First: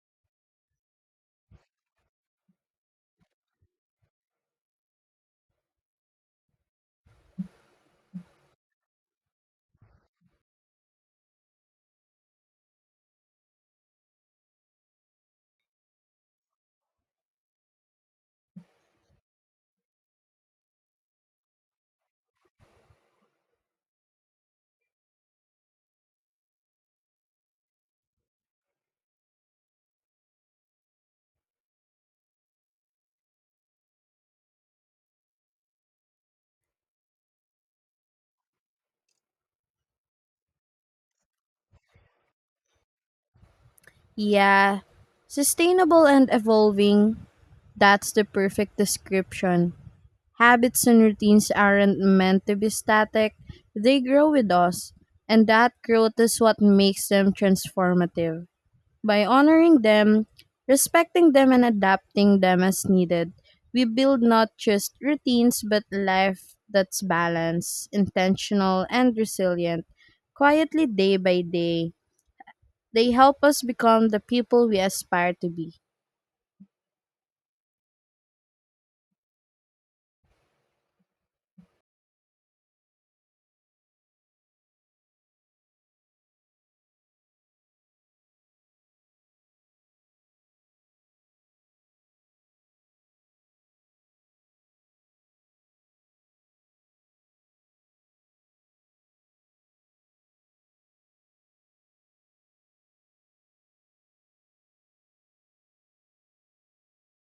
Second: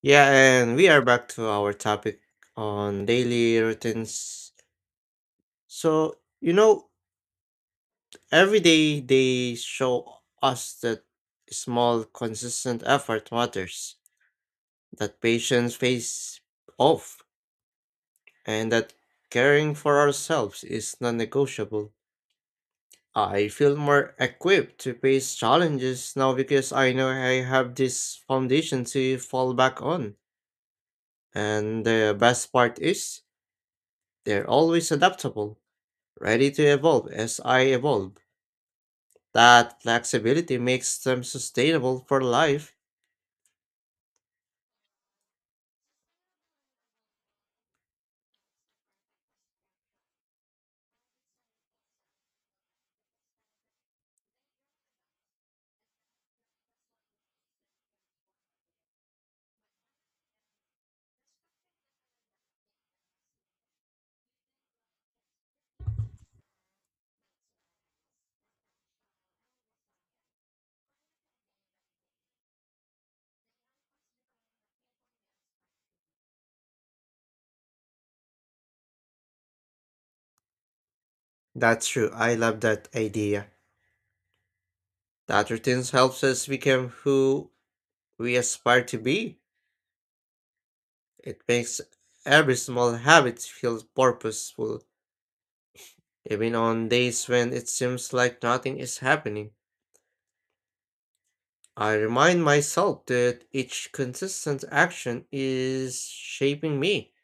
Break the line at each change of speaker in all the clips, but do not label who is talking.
Yeah, and we are back to our topic on daily routines. So, every day they show us that small, consistent effort matters, that patience pays off, and that caring for ourselves is non negotiable. I feel more equipped to face challenges now because I know I have this foundation to fall back on. And the best part is, they're always adaptable ready to evolve as I evolve. That flexibility makes them sustainable for life.
Yeah, sustainable and evolving, that's the perfect description. Habits and routines aren't meant to be static, they grow with us, and that growth is what makes them transformative. By honoring them, respecting them, and adapting them as needed, we build not just routines but life that's balanced, intentional, and resilient, quietly day by day. They help us become the people we aspire to be.
That's true. I love that idea. That routines helps us become who we aspire to be. It makes every small habit feel purposeful, even on days when it seems like nothing is happening. I remind myself that each consistent action is shaping me.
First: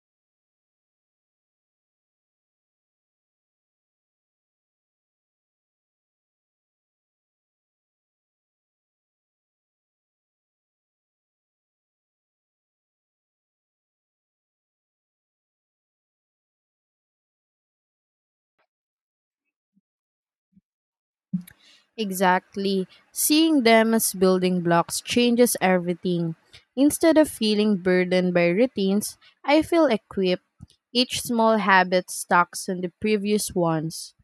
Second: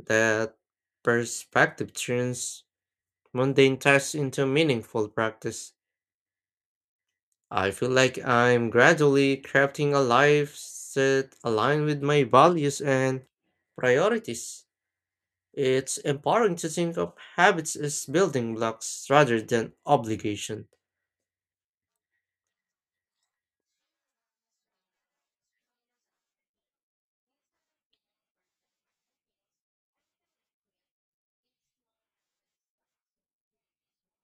That perspective turns mundane tasks into meaningful practice. I feel like I'm gradually crafting a life that aligns with my values and priorities. It's empowering to think of habits as building blocks rather than obligation.
Exactly. Seeing them as building blocks changes everything. Instead of feeling burdened by routines, I feel equipped. Each small habit stacks on the previous ones,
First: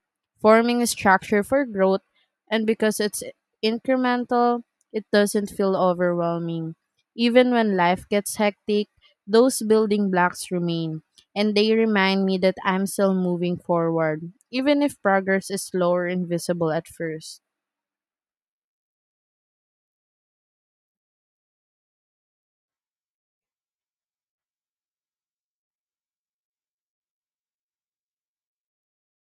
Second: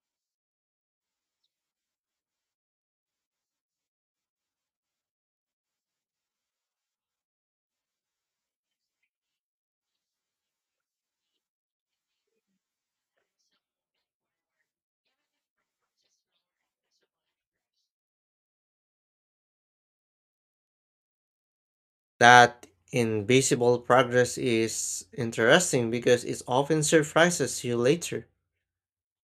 forming a structure for growth, and because it's incremental, it doesn't feel overwhelming. Even when life gets hectic, those building blocks remain, and they remind me that I'm still moving forward, even if progress is slower and visible at first.
That invisible progress is interesting because it often surprises you later.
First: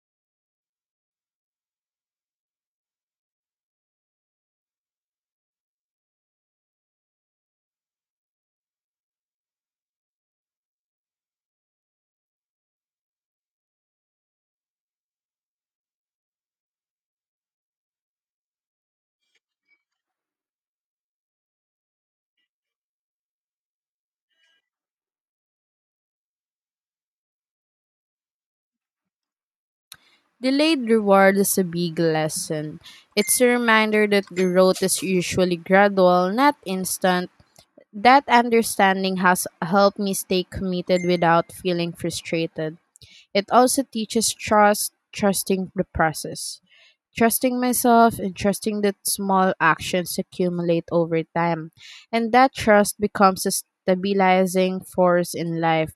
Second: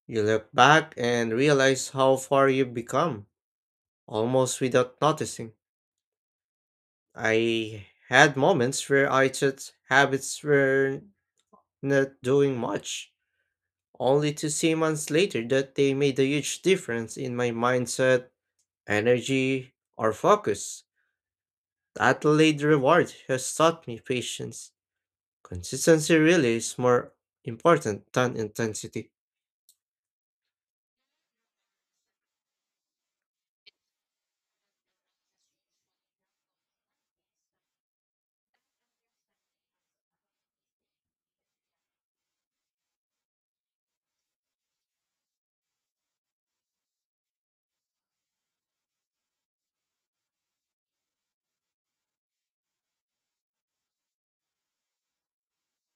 You look back and realize how far you've become, almost without noticing. I had moments where I thought habits were not doing much, only to see months later that they made a huge difference in my mindset, energy, or focus. That delayed reward has taught me patience. Consistency really is more important than intensity.
Delayed reward is a big lesson. It's a reminder that growth is usually gradual, not instant. That understanding has helped me stay committed without feeling frustrated. It also teaches trust, trusting the process, trusting myself, and trusting that small actions accumulate over time. And that trust becomes a stabilizing force in life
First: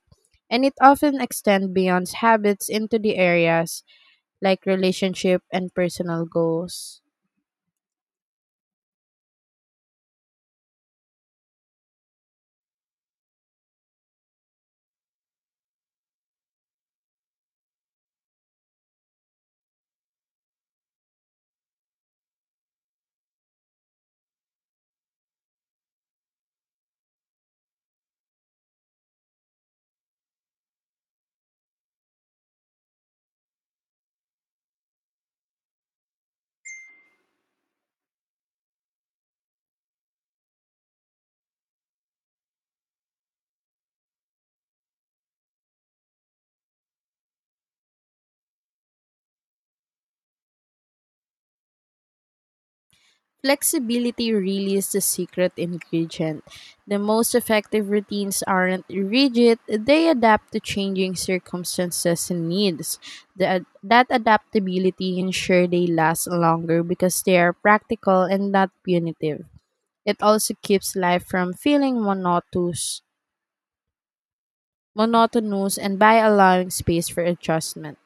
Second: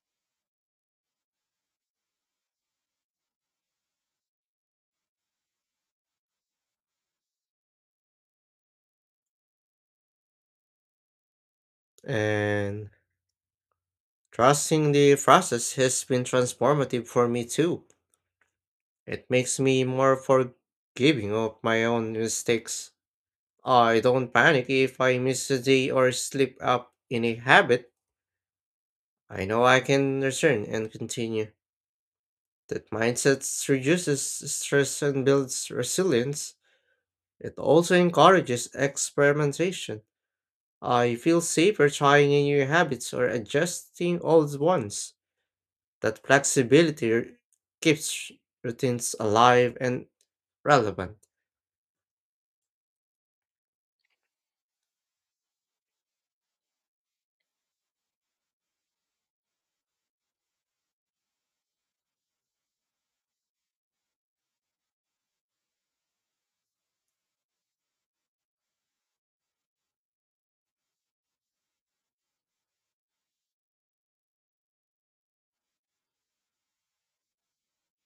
and it often extends beyond habits into the areas like relationship and personal goals.
And trusting the process has been transformative for me too. It makes me more forgiving of my own mistakes. I don't panic if I miss a day or slip up in a habit. I know I can return and continue. That mindset reduces stress and builds resilience. It also encourages experimentation. I feel safer trying new habits or adjusting old ones. That keeps routines alive and relevant.
Flexibility really is the secret ingredient. The most effective routines aren't rigid, they adapt to changing circumstances and needs. That adaptability ensure they last longer because they are practical and not punitive. It also keeps life from feeling monotonous and by allowing space for adjustment.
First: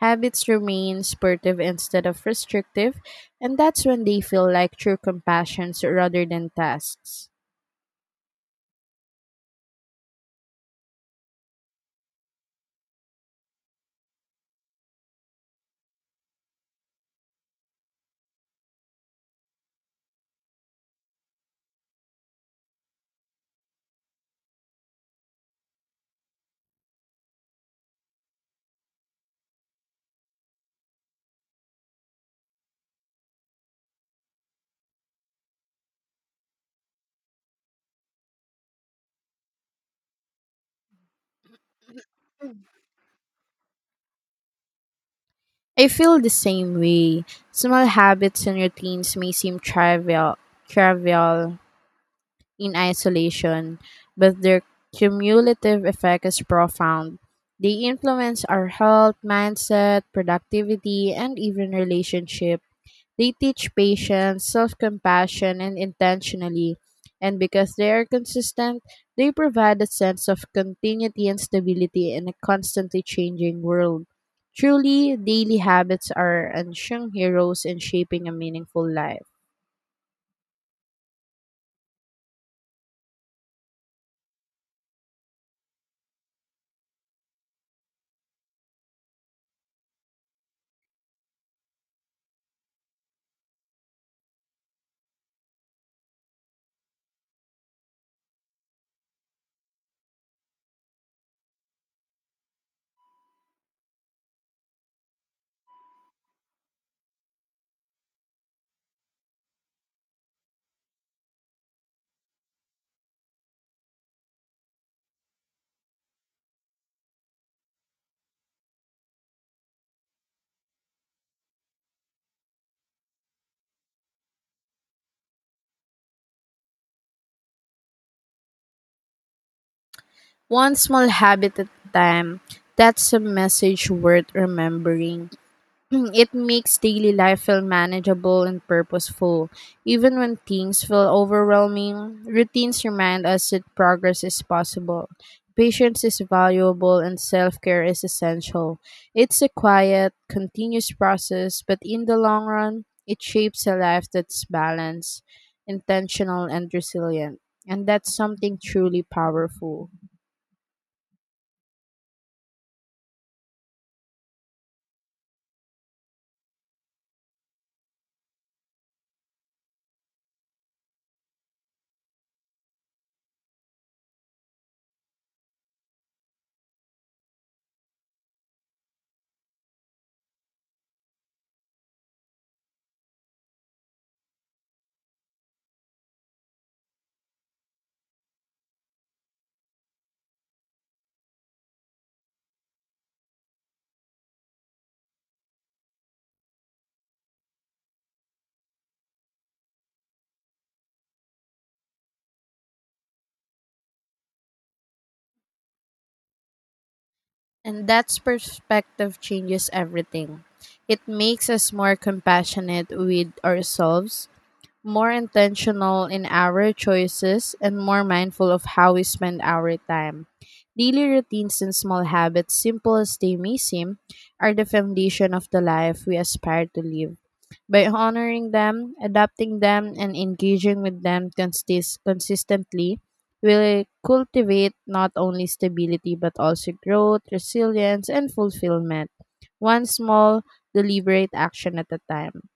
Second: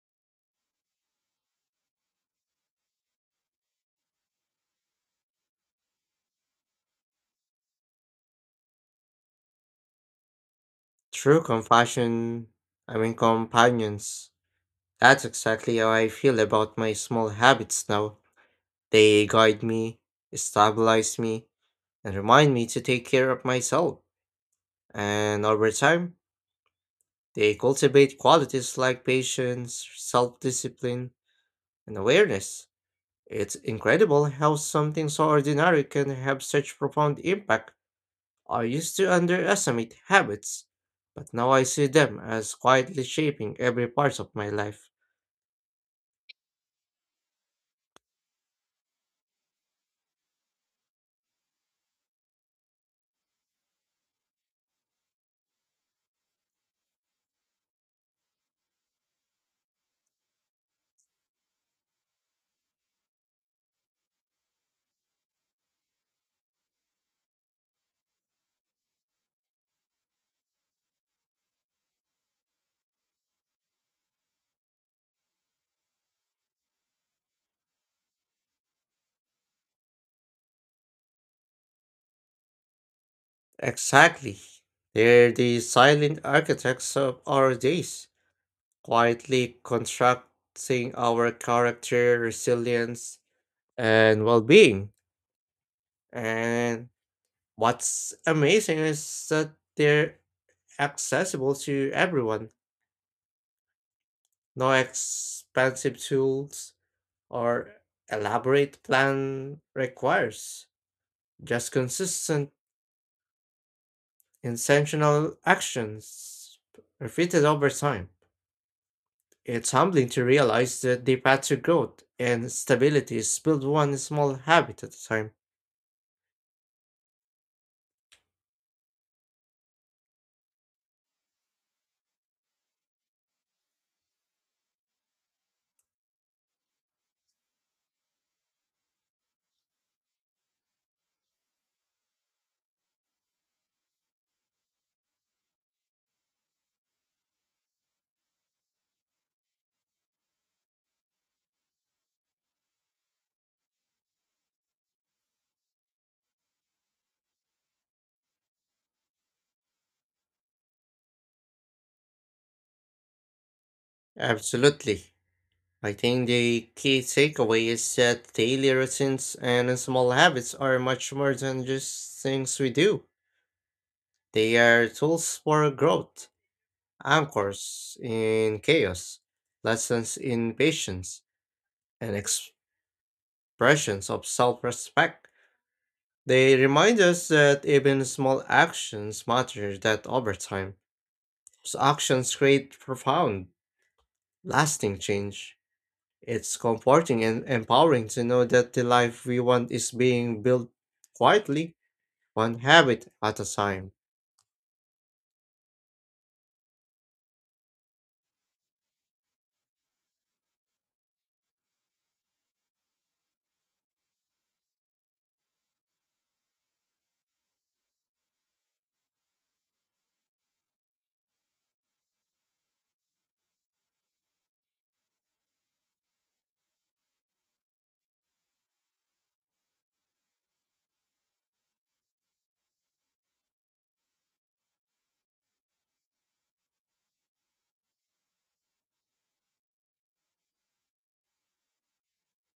Habits remain supportive instead of restrictive, and that's when they feel like true compassions rather than tasks.
True compassion, I mean companions. That's exactly how I feel about my small habits now. They guide me, stabilize me, and remind me to take care of myself. And over time, they cultivate qualities like patience, self discipline, and awareness. It's incredible how something so ordinary can have such profound impact. I used to underestimate habits, but now I see them as quietly shaping every part of my life.
I feel the same way. Small habits and routines may seem trivial in isolation, but their cumulative effect is profound. They influence our health, mindset, productivity, and even relationship. They teach patience, self compassion, and intentionally. And because they are consistent, they provide a sense of continuity and stability in a constantly changing world. Truly, daily habits are unsung heroes in shaping a meaningful life.
Exactly. They're the silent architects of our days, quietly constructing our character, resilience, and well being. And what's amazing is that they're accessible to everyone. No expensive tools or elaborate plan requires, just consistent, intentional actions repeated over time. It's humbling to realize that the path to growth and stability is built one small habit at a time.
One small habit at a time, that's a message worth remembering. It makes daily life feel manageable and purposeful. Even when things feel overwhelming, routines remind us that progress is possible. Patience is valuable and self care is essential. It's a quiet, continuous process, but in the long run, it shapes a life that's balanced, intentional, and resilient. And that's something truly powerful.
Absolutely. I think the key takeaway is that daily routines and small habits are much more than just things we do. They are tools for growth, anchors in chaos, lessons in patience, and expressions of self respect. They remind us that even small actions matter that over time. Those actions create profound, lasting change. It's comforting and empowering to know that the life we want is being built quietly, one habit at a time.
And that's perspective changes everything. It makes us more compassionate with ourselves, more intentional in our choices, and more mindful of how we spend our time. Daily routines and small habits, simple as they may seem, are the foundation of the life we aspire to live. By honoring them, adapting them, and engaging with them consistently, will cultivate not only stability but also growth, resilience, and fulfillment, one small, deliberate action at a time.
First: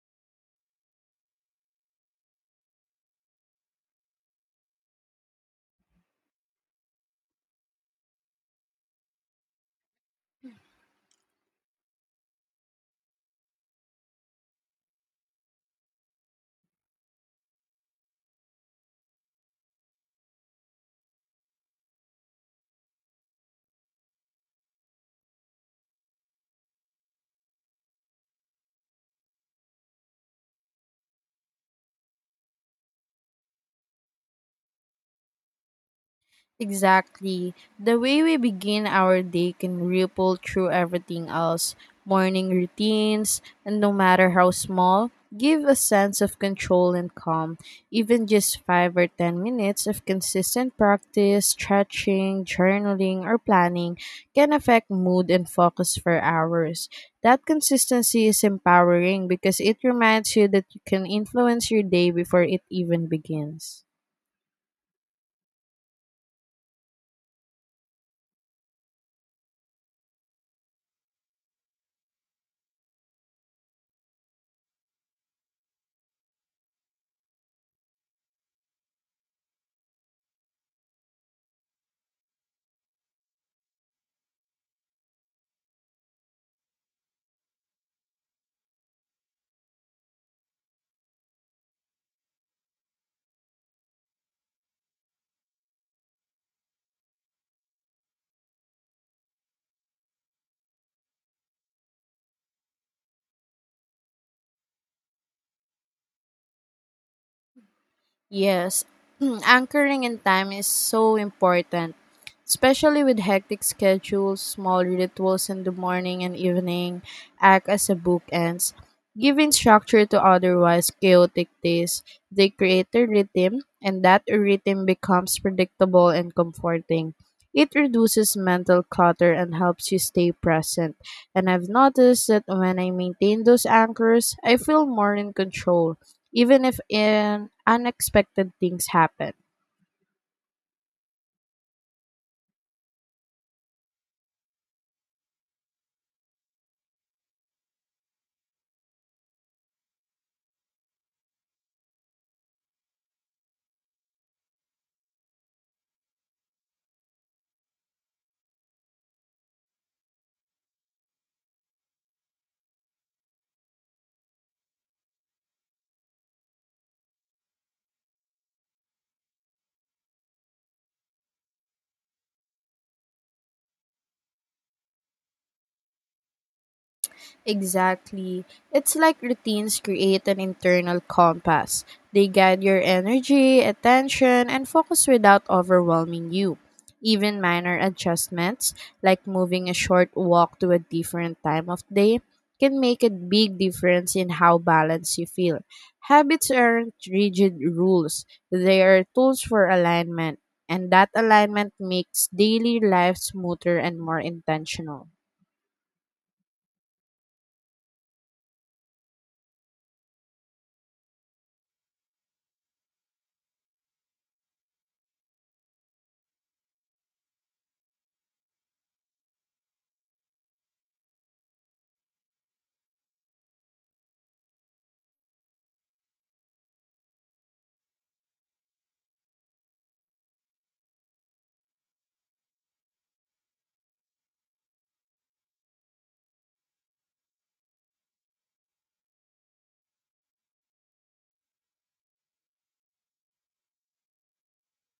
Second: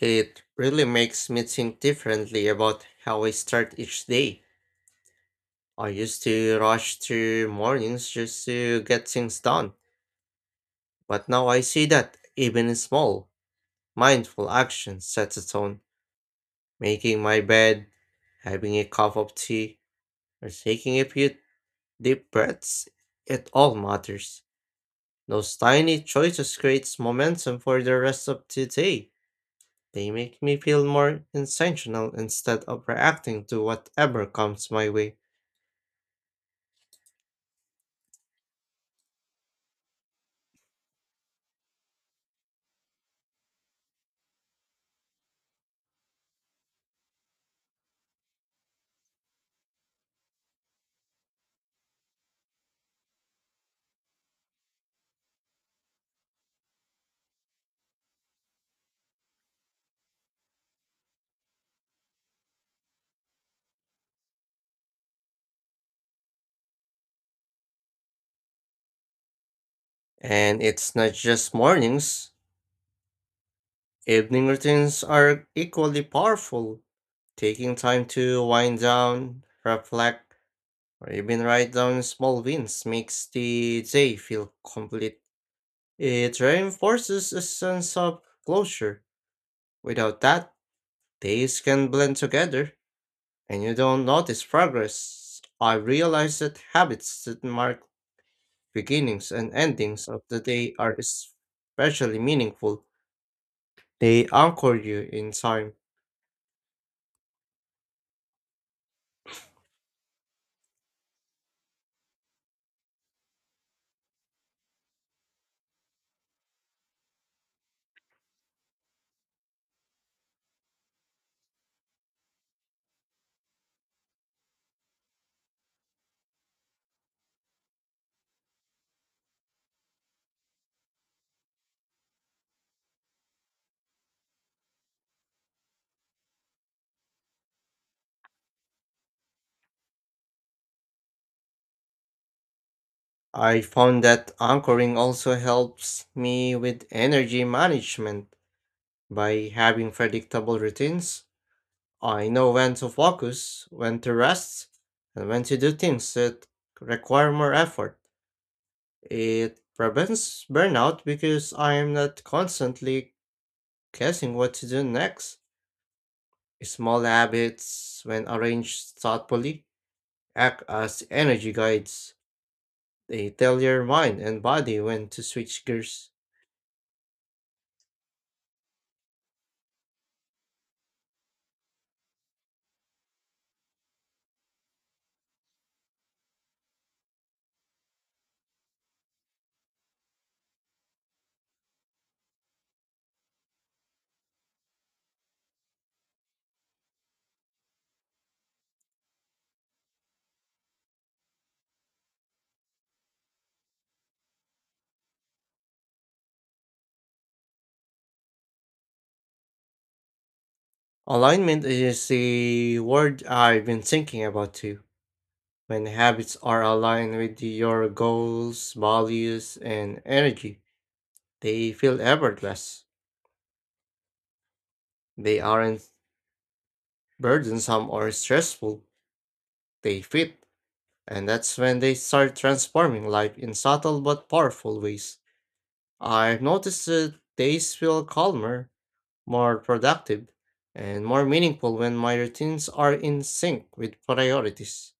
It really makes me think differently about how I start each day. I used to rush through mornings just to get things done, but now I see that even small, mindful actions set the tone. Making my bed, having a cup of tea, or taking a few deep breaths, it all matters. Those tiny choices creates momentum for the rest of the day. They make me feel more intentional instead of reacting to whatever comes my way.
Exactly. The way we begin our day can ripple through everything else. Morning routines, and no matter how small, give a sense of control and calm. Even just 5 or 10 minutes of consistent practice, stretching, journaling, or planning can affect mood and focus for hours. That consistency is empowering because it reminds you that you can influence your day before it even begins.
And it's not just mornings. Evening routines are equally powerful. Taking time to wind down, reflect, or even write down small wins makes the day feel complete. It reinforces a sense of closure. Without that, days can blend together, and you don't notice progress. I realize that habits that mark beginnings and endings of the day are especially meaningful. They anchor you in time.
Yes, anchoring in time is so important, especially with hectic schedules, small rituals in the morning and evening act as a bookends, giving structure to otherwise chaotic days. They create a rhythm, and that rhythm becomes predictable and comforting. It reduces mental clutter and helps you stay present. And I've noticed that when I maintain those anchors, I feel more in control even if an unexpected things happen.
I found that anchoring also helps me with energy management. By having predictable routines, I know when to focus, when to rest, and when to do things that require more effort. It prevents burnout because I'm not constantly guessing what to do next. Small habits, when arranged thoughtfully, act as energy guides. They tell your mind and body when to switch gears.
Exactly. It's like routines create an internal compass. They guide your energy, attention, and focus without overwhelming you. Even minor adjustments, like moving a short walk to a different time of day, can make a big difference in how balanced you feel. Habits aren't rigid rules, they are tools for alignment, and that alignment makes daily life smoother and more intentional.
Alignment is a word I've been thinking about too. When habits are aligned with your goals, values, and energy, they feel effortless. They aren't burdensome or stressful. They fit. And that's when they start transforming life in subtle but powerful ways. I've noticed that days feel calmer, more productive, and more meaningful when my routines are in sync with priorities.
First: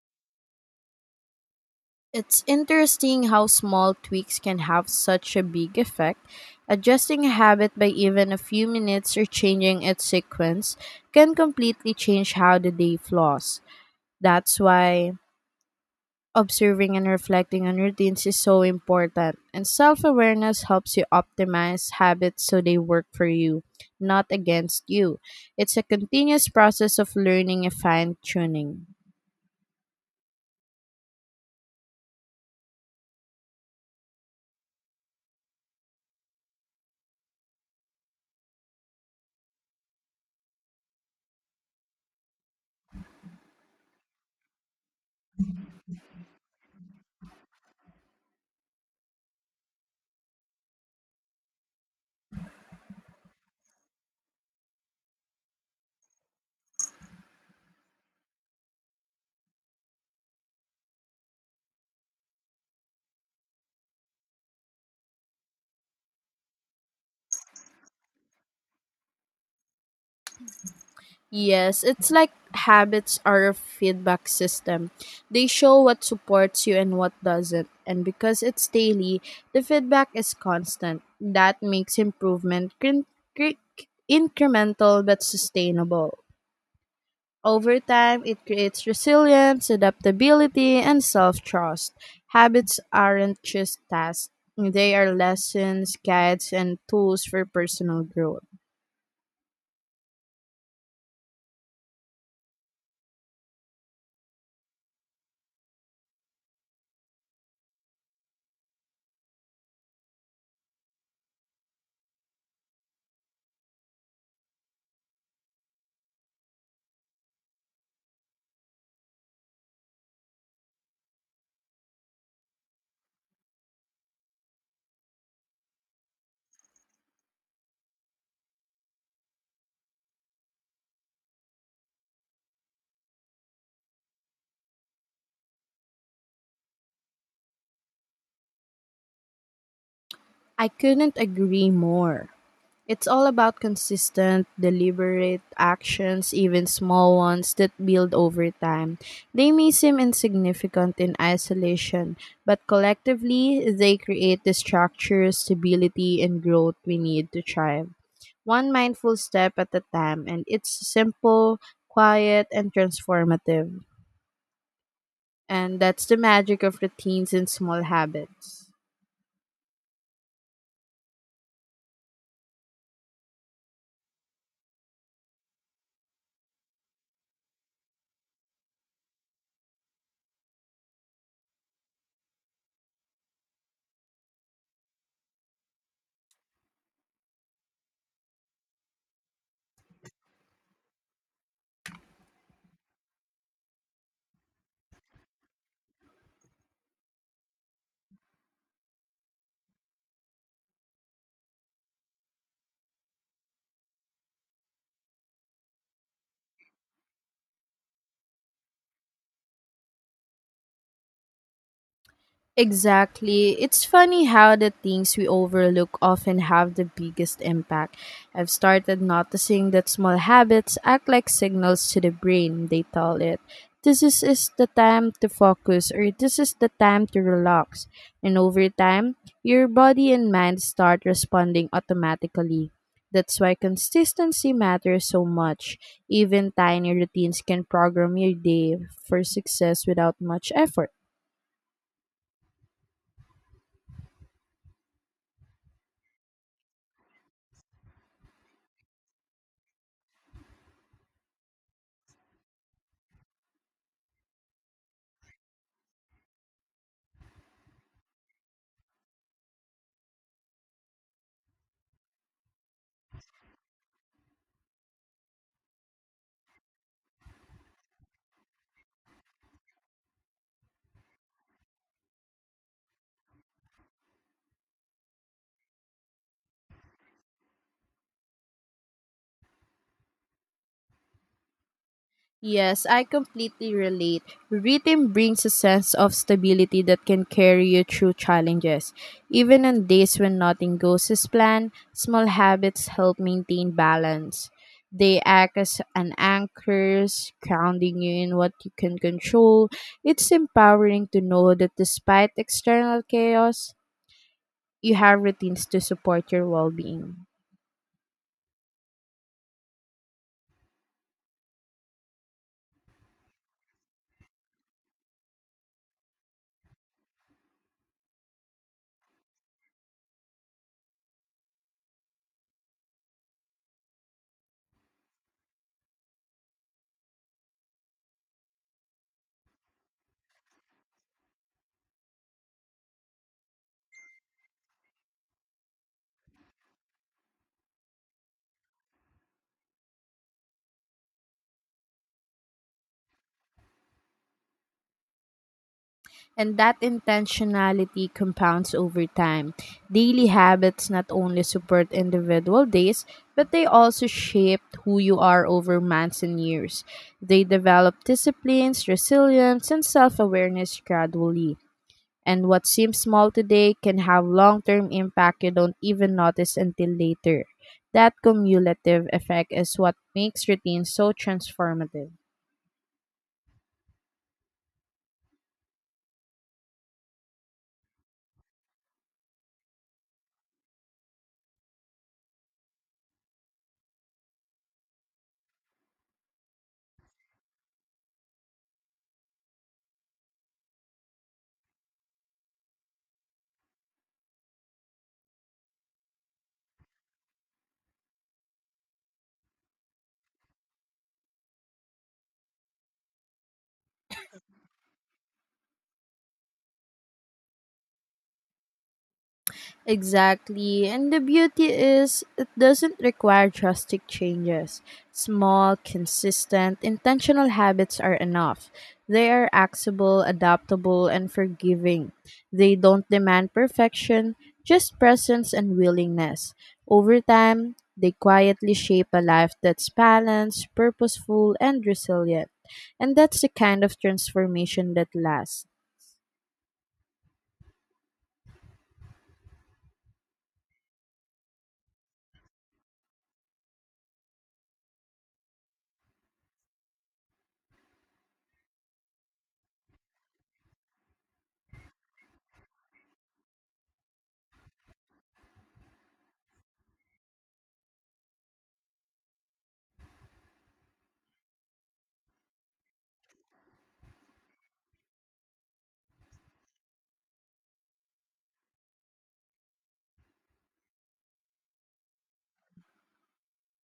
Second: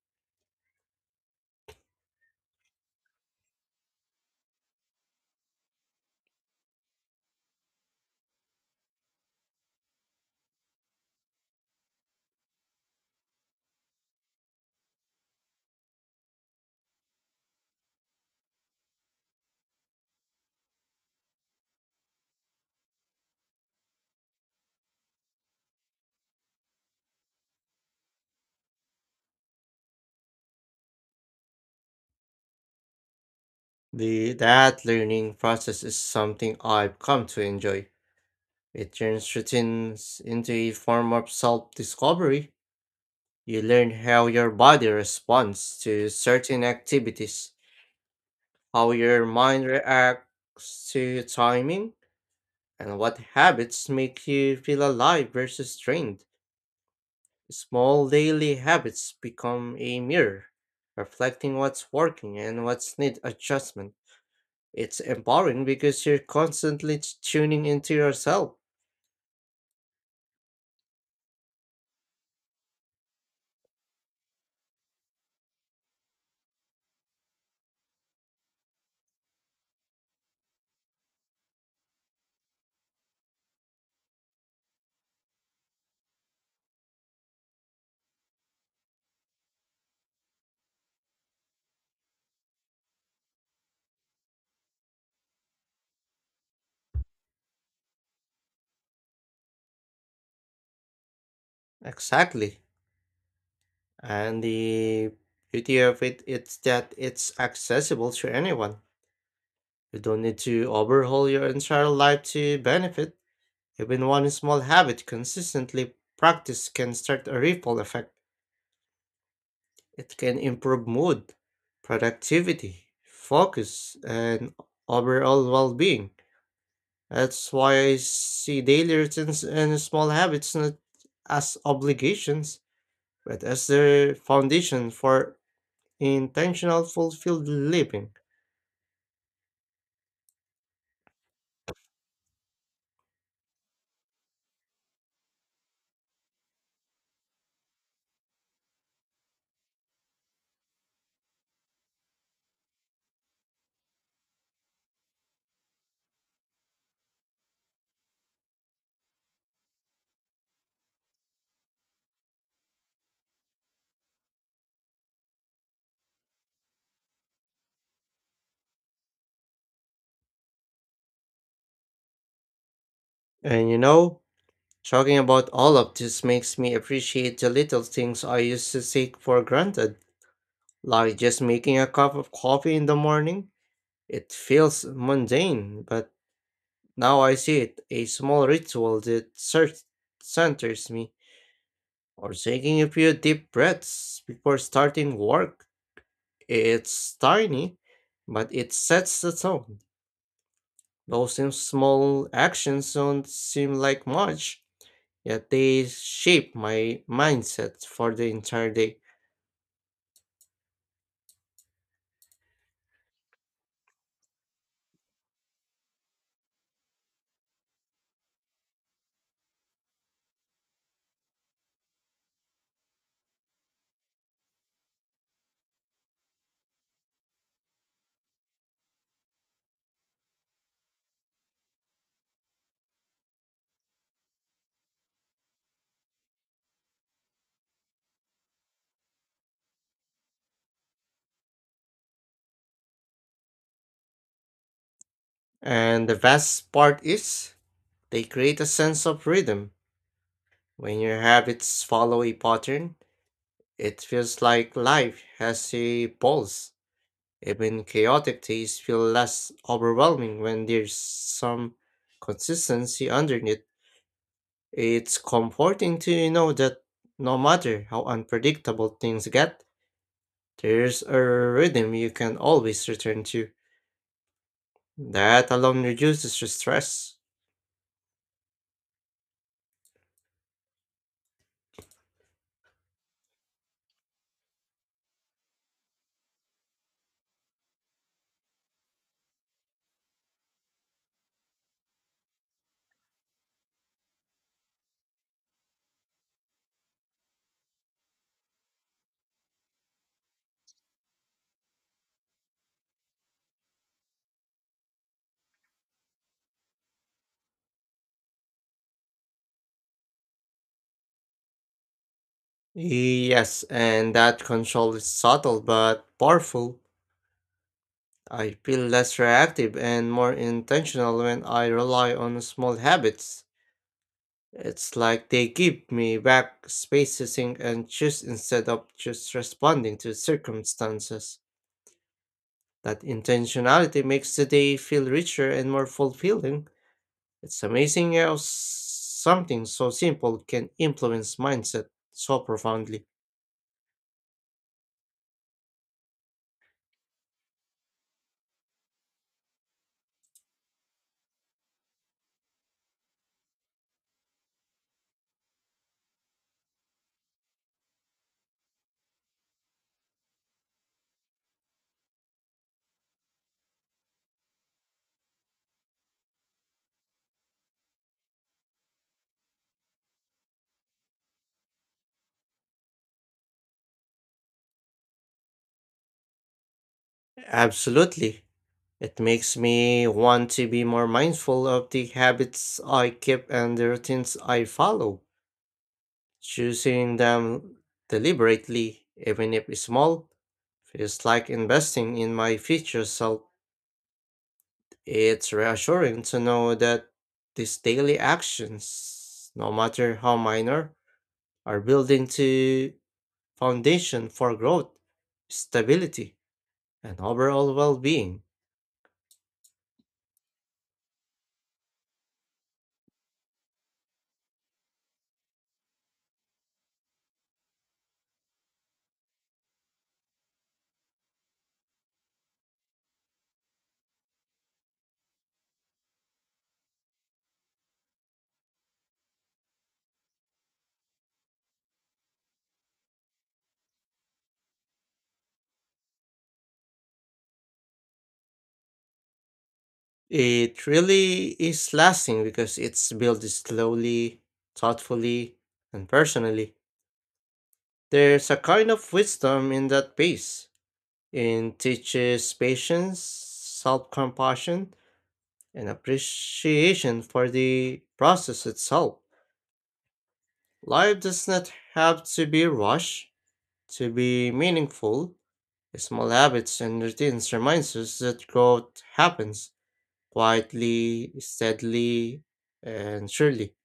It's interesting how small tweaks can have such a big effect. Adjusting a habit by even a few minutes or changing its sequence can completely change how the day flows. That's why observing and reflecting on routines is so important, and self awareness helps you optimize habits so they work for you, not against you. It's a continuous process of learning and fine tuning.
That learning process is something I've come to enjoy. It turns routines into a form of self discovery. You learn how your body responds to certain activities, how your mind reacts to timing, and what habits make you feel alive versus drained? Small daily habits become a mirror, reflecting what's working and what's need adjustment. It's empowering because you're tuning into yourself.
Yes, it's like habits are a feedback system. They show what supports you and what doesn't. And because it's daily, the feedback is constant. That makes improvement cri- incremental but sustainable. Over time, it creates resilience, adaptability, and self trust. Habits aren't just tasks, they are lessons, guides, and tools for personal growth.
Exactly. And the beauty of it is that it's accessible to anyone. You don't need to overhaul your entire life to benefit. Even one small habit consistently practiced can start a ripple effect. It can improve mood, productivity, focus, and overall well being. That's why I see daily routines and small habits not as obligations, but as the foundation for intentional, fulfilled living.
I couldn't agree more. It's all about consistent, deliberate actions, even small ones that build over time. They may seem insignificant in isolation, but collectively, they create the structure, stability, and growth we need to thrive. One mindful step at a time, and it's simple, quiet, and transformative. And that's the magic of routines and small habits.
And you know, Talking about all of this makes me appreciate the little things I used to take for granted, like just making a cup of coffee in the morning. It feels mundane, but now I see it, a small ritual that centers me, or taking a few deep breaths before starting work. It's tiny, but it sets the tone. Those in small actions don't seem like much, yet they shape my mindset for the entire day.
Exactly. It's funny how the things we overlook often have the biggest impact. I've started noticing that small habits act like signals to the brain, they tell it. This is the time to focus, or this is the time to relax. And over time, your body and mind start responding automatically. That's why consistency matters so much. Even tiny routines can program your day for success without much effort.
And the best part is, they create a sense of rhythm. When your habits follow a pattern, it feels like life has a pulse. Even chaotic days feel less overwhelming when there's some consistency underneath. It's comforting to know that no matter how unpredictable things get, there's a rhythm you can always return to. That alone reduces your stress.
Yes, I completely relate. Rhythm brings a sense of stability that can carry you through challenges. Even on days when nothing goes as planned, small habits help maintain balance. They act as an anchors, grounding you in what you can control. It's empowering to know that despite external chaos, you have routines to support your well being.
Yes, and that control is subtle but powerful. I feel less reactive and more intentional when I rely on small habits. It's like they give me back spacing and choose instead of just responding to circumstances. That intentionality makes the day feel richer and more fulfilling. It's amazing how something so simple can influence mindset so profoundly.
And that intentionality compounds over time. Daily habits not only support individual days, but they also shape who you are over months and years. They develop disciplines, resilience, and self awareness gradually. And what seems small today can have long term impact you don't even notice until later. That cumulative effect is what makes routine so transformative.
Absolutely. It makes me want to be more mindful of the habits I keep and the routines I follow. Choosing them deliberately, even if small, feels like investing in my future self. It's reassuring to know that these daily actions, no matter how minor, are building to foundation for growth, stability, and overall well being.
Exactly. And the beauty is it doesn't require drastic changes. Small, consistent, intentional habits are enough. They are accessible, adaptable, and forgiving. They don't demand perfection, just presence and willingness. Over time, they quietly shape a life that's balanced, purposeful, and resilient. And that's the kind of transformation that lasts.
It really is lasting because it's built slowly, thoughtfully, and personally. There's a kind of wisdom in that pace. It teaches patience, self compassion, and appreciation for the process itself. Life does not have to be rushed to be meaningful. Small habits and routines reminds us that growth happens quietly, steadily, and surely.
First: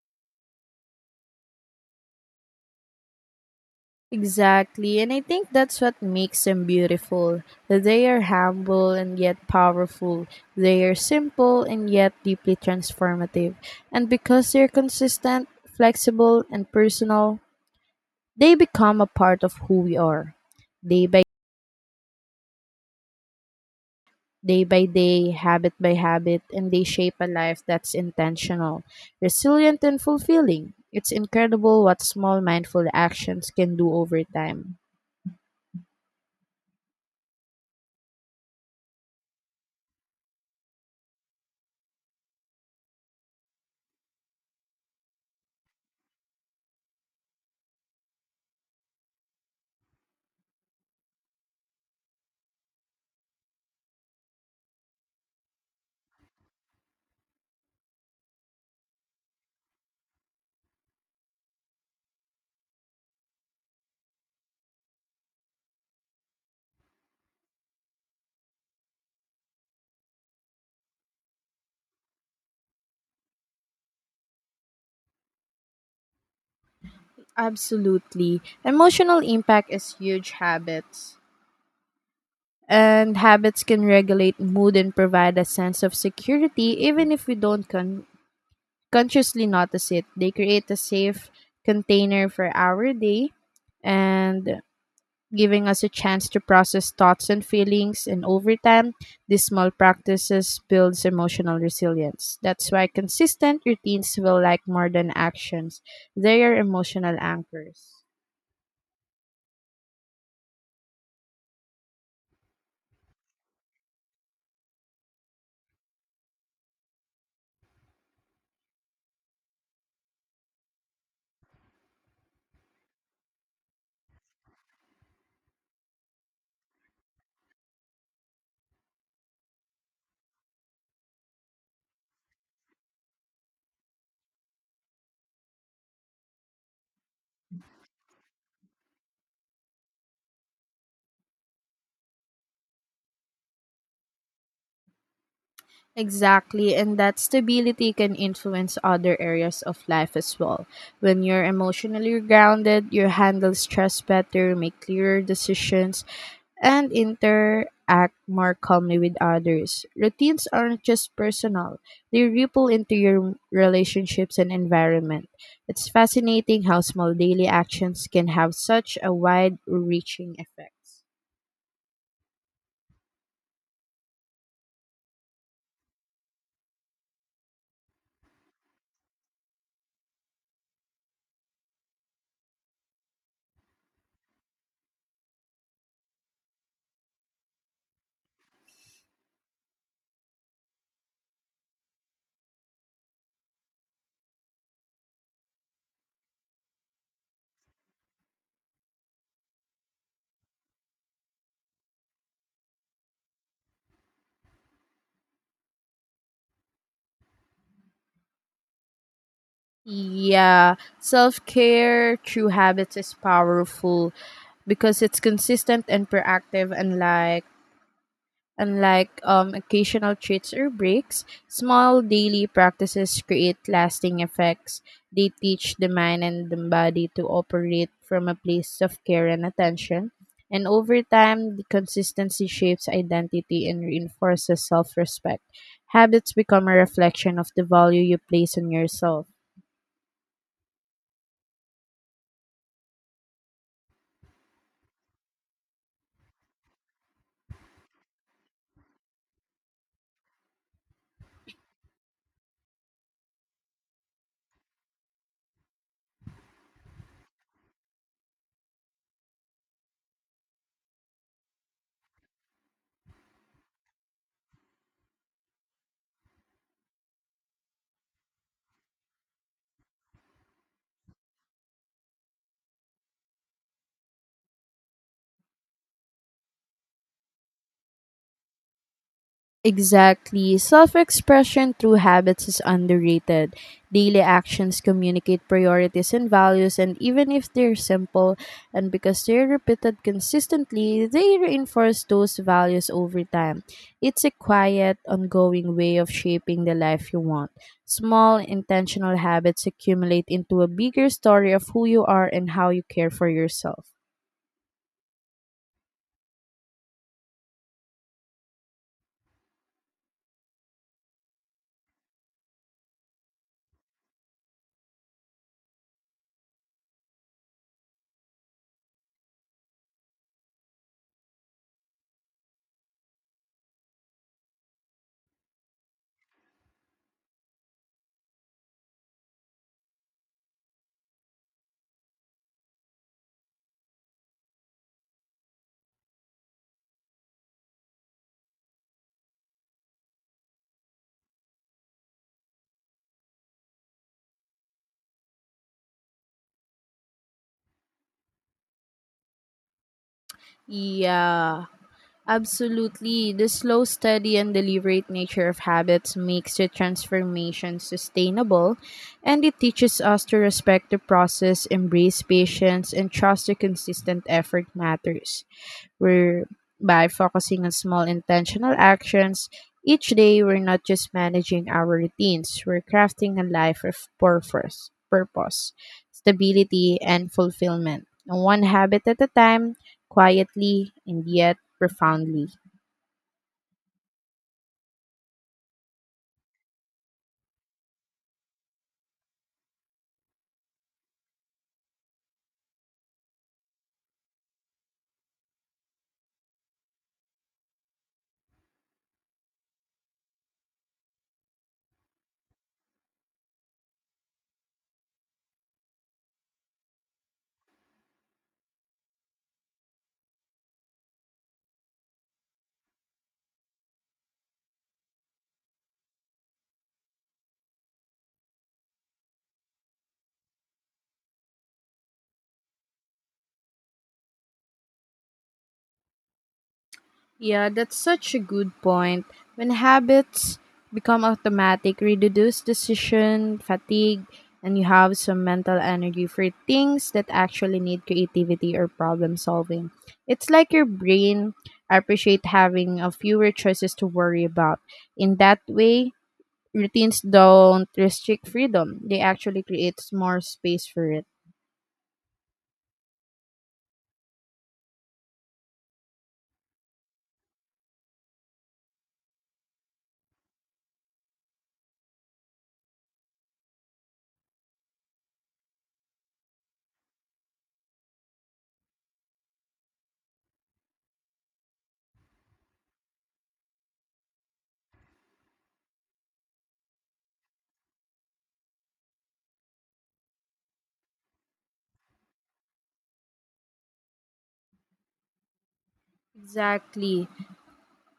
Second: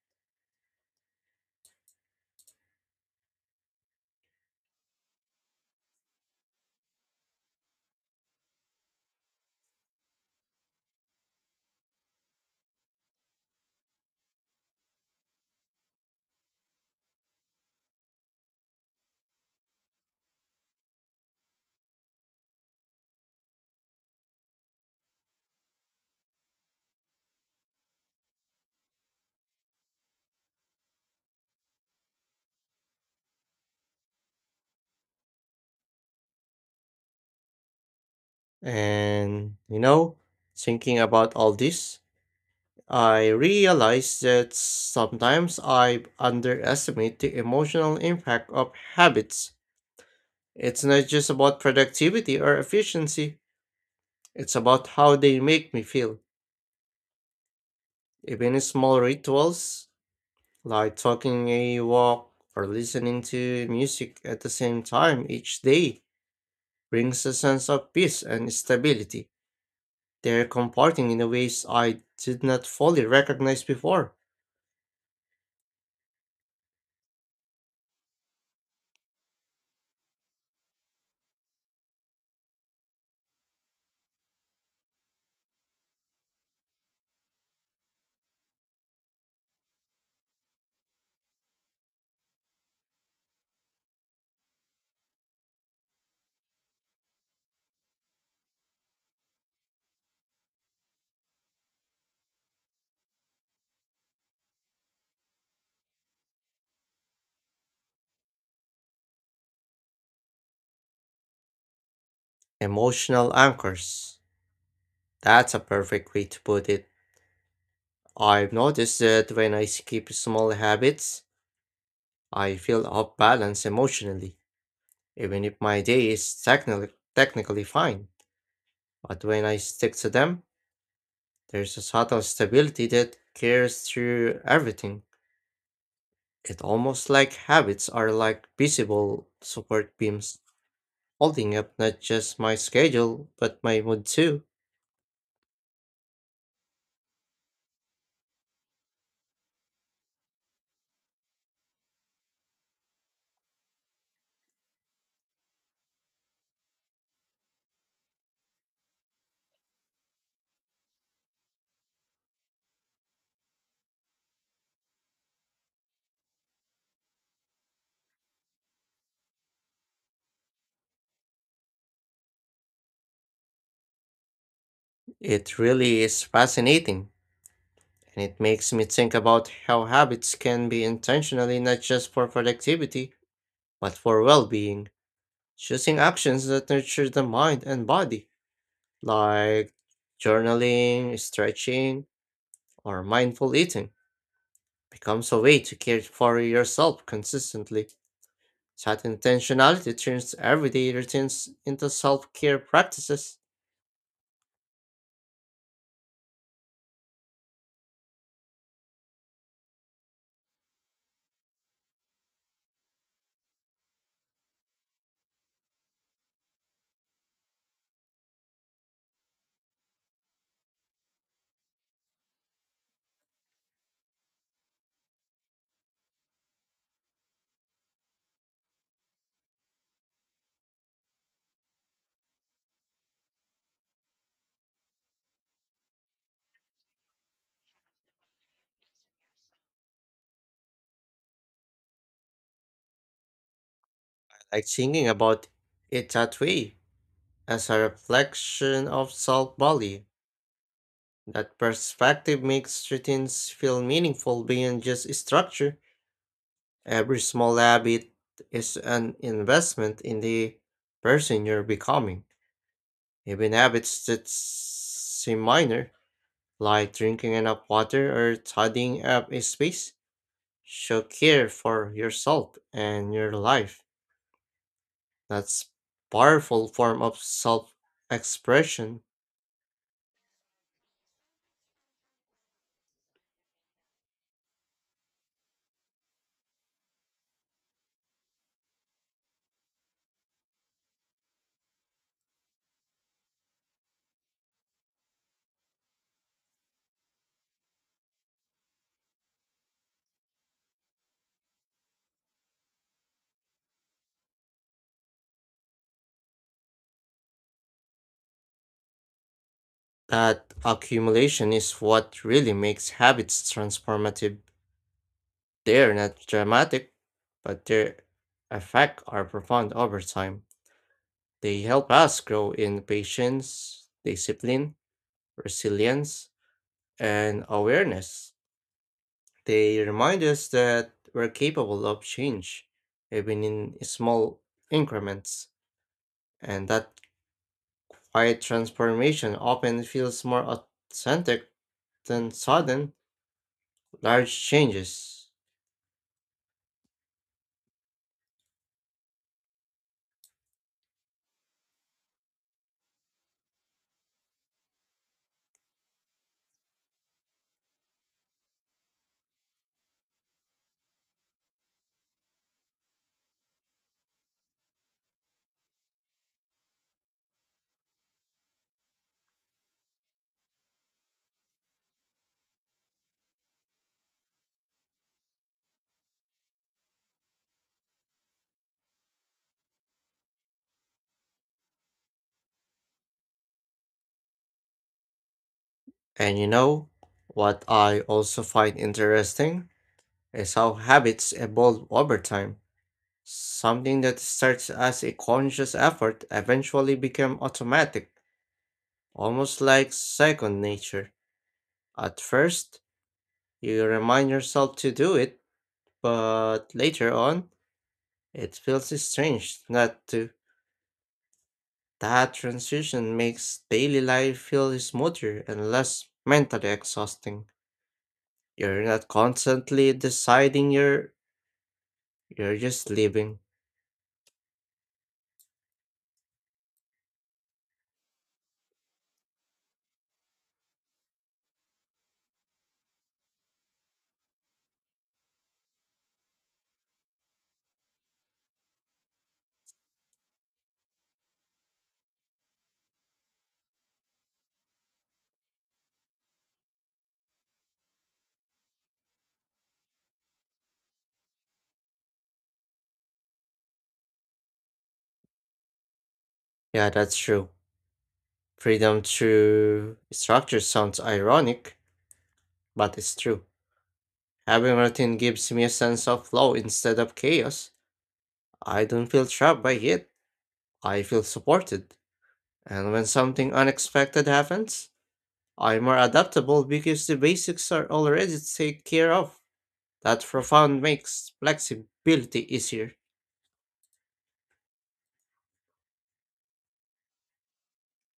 Exactly, and I think that's what makes them beautiful. They are humble and yet powerful. They are simple and yet deeply transformative. And because they're consistent, flexible, and personal, they become a part of who we are. Day by Day by day, habit by habit, and they shape a life that's intentional, resilient, and fulfilling. It's incredible what small mindful actions can do over time.
And you know, Thinking about all this, I realize that sometimes I underestimate the emotional impact of habits. It's not just about productivity or efficiency, it's about how they make me feel even small rituals like taking a walk or listening to music at the same time each day brings a sense of peace and stability. They're comforting in a ways I did not fully recognize before.
Absolutely. Emotional impact is huge habits. And habits can regulate mood and provide a sense of security even if we don't consciously notice it. They create a safe container for our day and giving us a chance to process thoughts and feelings and over time these small practices builds emotional resilience that's why consistent routines will like more than actions they are emotional anchors.
Emotional anchors. That's a perfect way to put it. I've noticed that when I skip small habits, I feel off balance emotionally, even if my day is technically fine. But when I stick to them, there's a sort of stability that carries through everything. It's almost like habits are like visible support beams, holding up not just my schedule, but my mood too.
Exactly, and that stability can influence other areas of life as well. When you're emotionally grounded, you handle stress better, make clearer decisions, and interact more calmly with others. Routines aren't just personal, they ripple into your relationships and environment. It's fascinating how small daily actions can have such a wide reaching effect.
It really is fascinating, and it makes me think about how habits can be intentionally not just for productivity, but for well being, choosing actions that nurture the mind and body, like journaling, stretching, or mindful eating. Becomes a way to care for yourself consistently. That intentionality turns everyday routines into self care practices.
Yeah, self care through habits is powerful because it's consistent and proactive. Unlike occasional treats or breaks, small daily practices create lasting effects. They teach the mind and the body to operate from a place of care and attention. And over time, the consistency shapes identity and reinforces self respect. Habits become a reflection of the value you place on yourself.
I like thinking about it that way, as a reflection of self value. That perspective makes routines feel meaningful beyond just structure. Every small habit is an investment in the person you're becoming. Even habits that seem minor like drinking enough water or tidying up a space, show care for yourself and your life. That's powerful form of self-expression.
Exactly. Self expression through habits is underrated. Daily actions communicate priorities and values, and even if they're simple, and because they're repeated consistently, they reinforce those values over time. It's a quiet, ongoing way of shaping the life you want. Small, intentional habits accumulate into a bigger story of who you are and how you care for yourself.
That accumulation is what really makes habits transformative. They're not dramatic, but their effect are profound over time. They help us grow in patience, discipline, resilience, and awareness. They remind us that we're capable of change, even in small increments, and that quiet transformation often feels more authentic than sudden, large changes.
Yeah. Absolutely. The slow, steady, and deliberate nature of habits makes the transformation sustainable, and it teaches us to respect the process, embrace patience, and trust the consistent effort matters. We're By focusing on small intentional actions each day, we're not just managing our routines, we're crafting a life of purpose, stability, and fulfillment. One habit at a time, quietly and yet profoundly.
And you know, what I also find interesting is how habits evolve over time. Something that starts as a conscious effort eventually becomes automatic, almost like second nature. At first, you remind yourself to do it, but later on, it feels strange not to. That transition makes daily life feel smoother and less mentally exhausting. You're not constantly deciding you're just living.
Yeah, that's such a good point. When habits become automatic, reduce decision fatigue, and you have some mental energy for things that actually need creativity or problem solving. It's like your brain appreciate having a fewer choices to worry about. In that way, routines don't restrict freedom. They actually creates more space for it.
Yeah, that's true. Freedom through structure sounds ironic, but it's true. Having routine gives me a sense of flow instead of chaos. I don't feel trapped by it. I feel supported. And when something unexpected happens, I'm more adaptable because the basics are already taken care of. That profound makes flexibility easier.
Exactly.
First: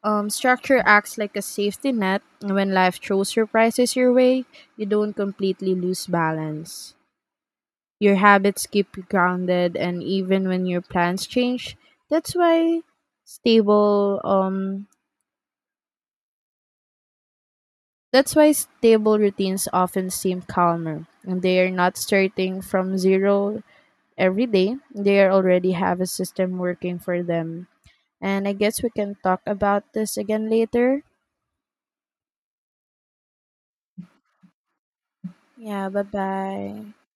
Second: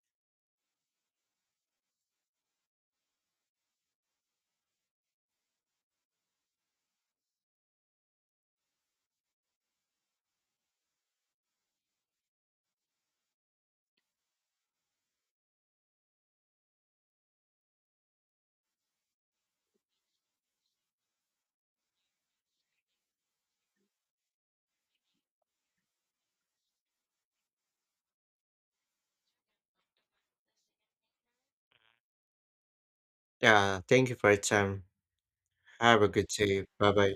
Structure acts like a safety net. And when life throws surprises your way, you don't completely lose balance. Your habits keep you grounded, and even when your plans change, that's why stable um that's why stable routines often seem calmer. And they are not starting from zero every day. They are already have a system working for them. And I guess we can talk about this again later.
Yeah, thank you for your time.
Yeah,
Have
bye
a good day. Bye
bye.
bye.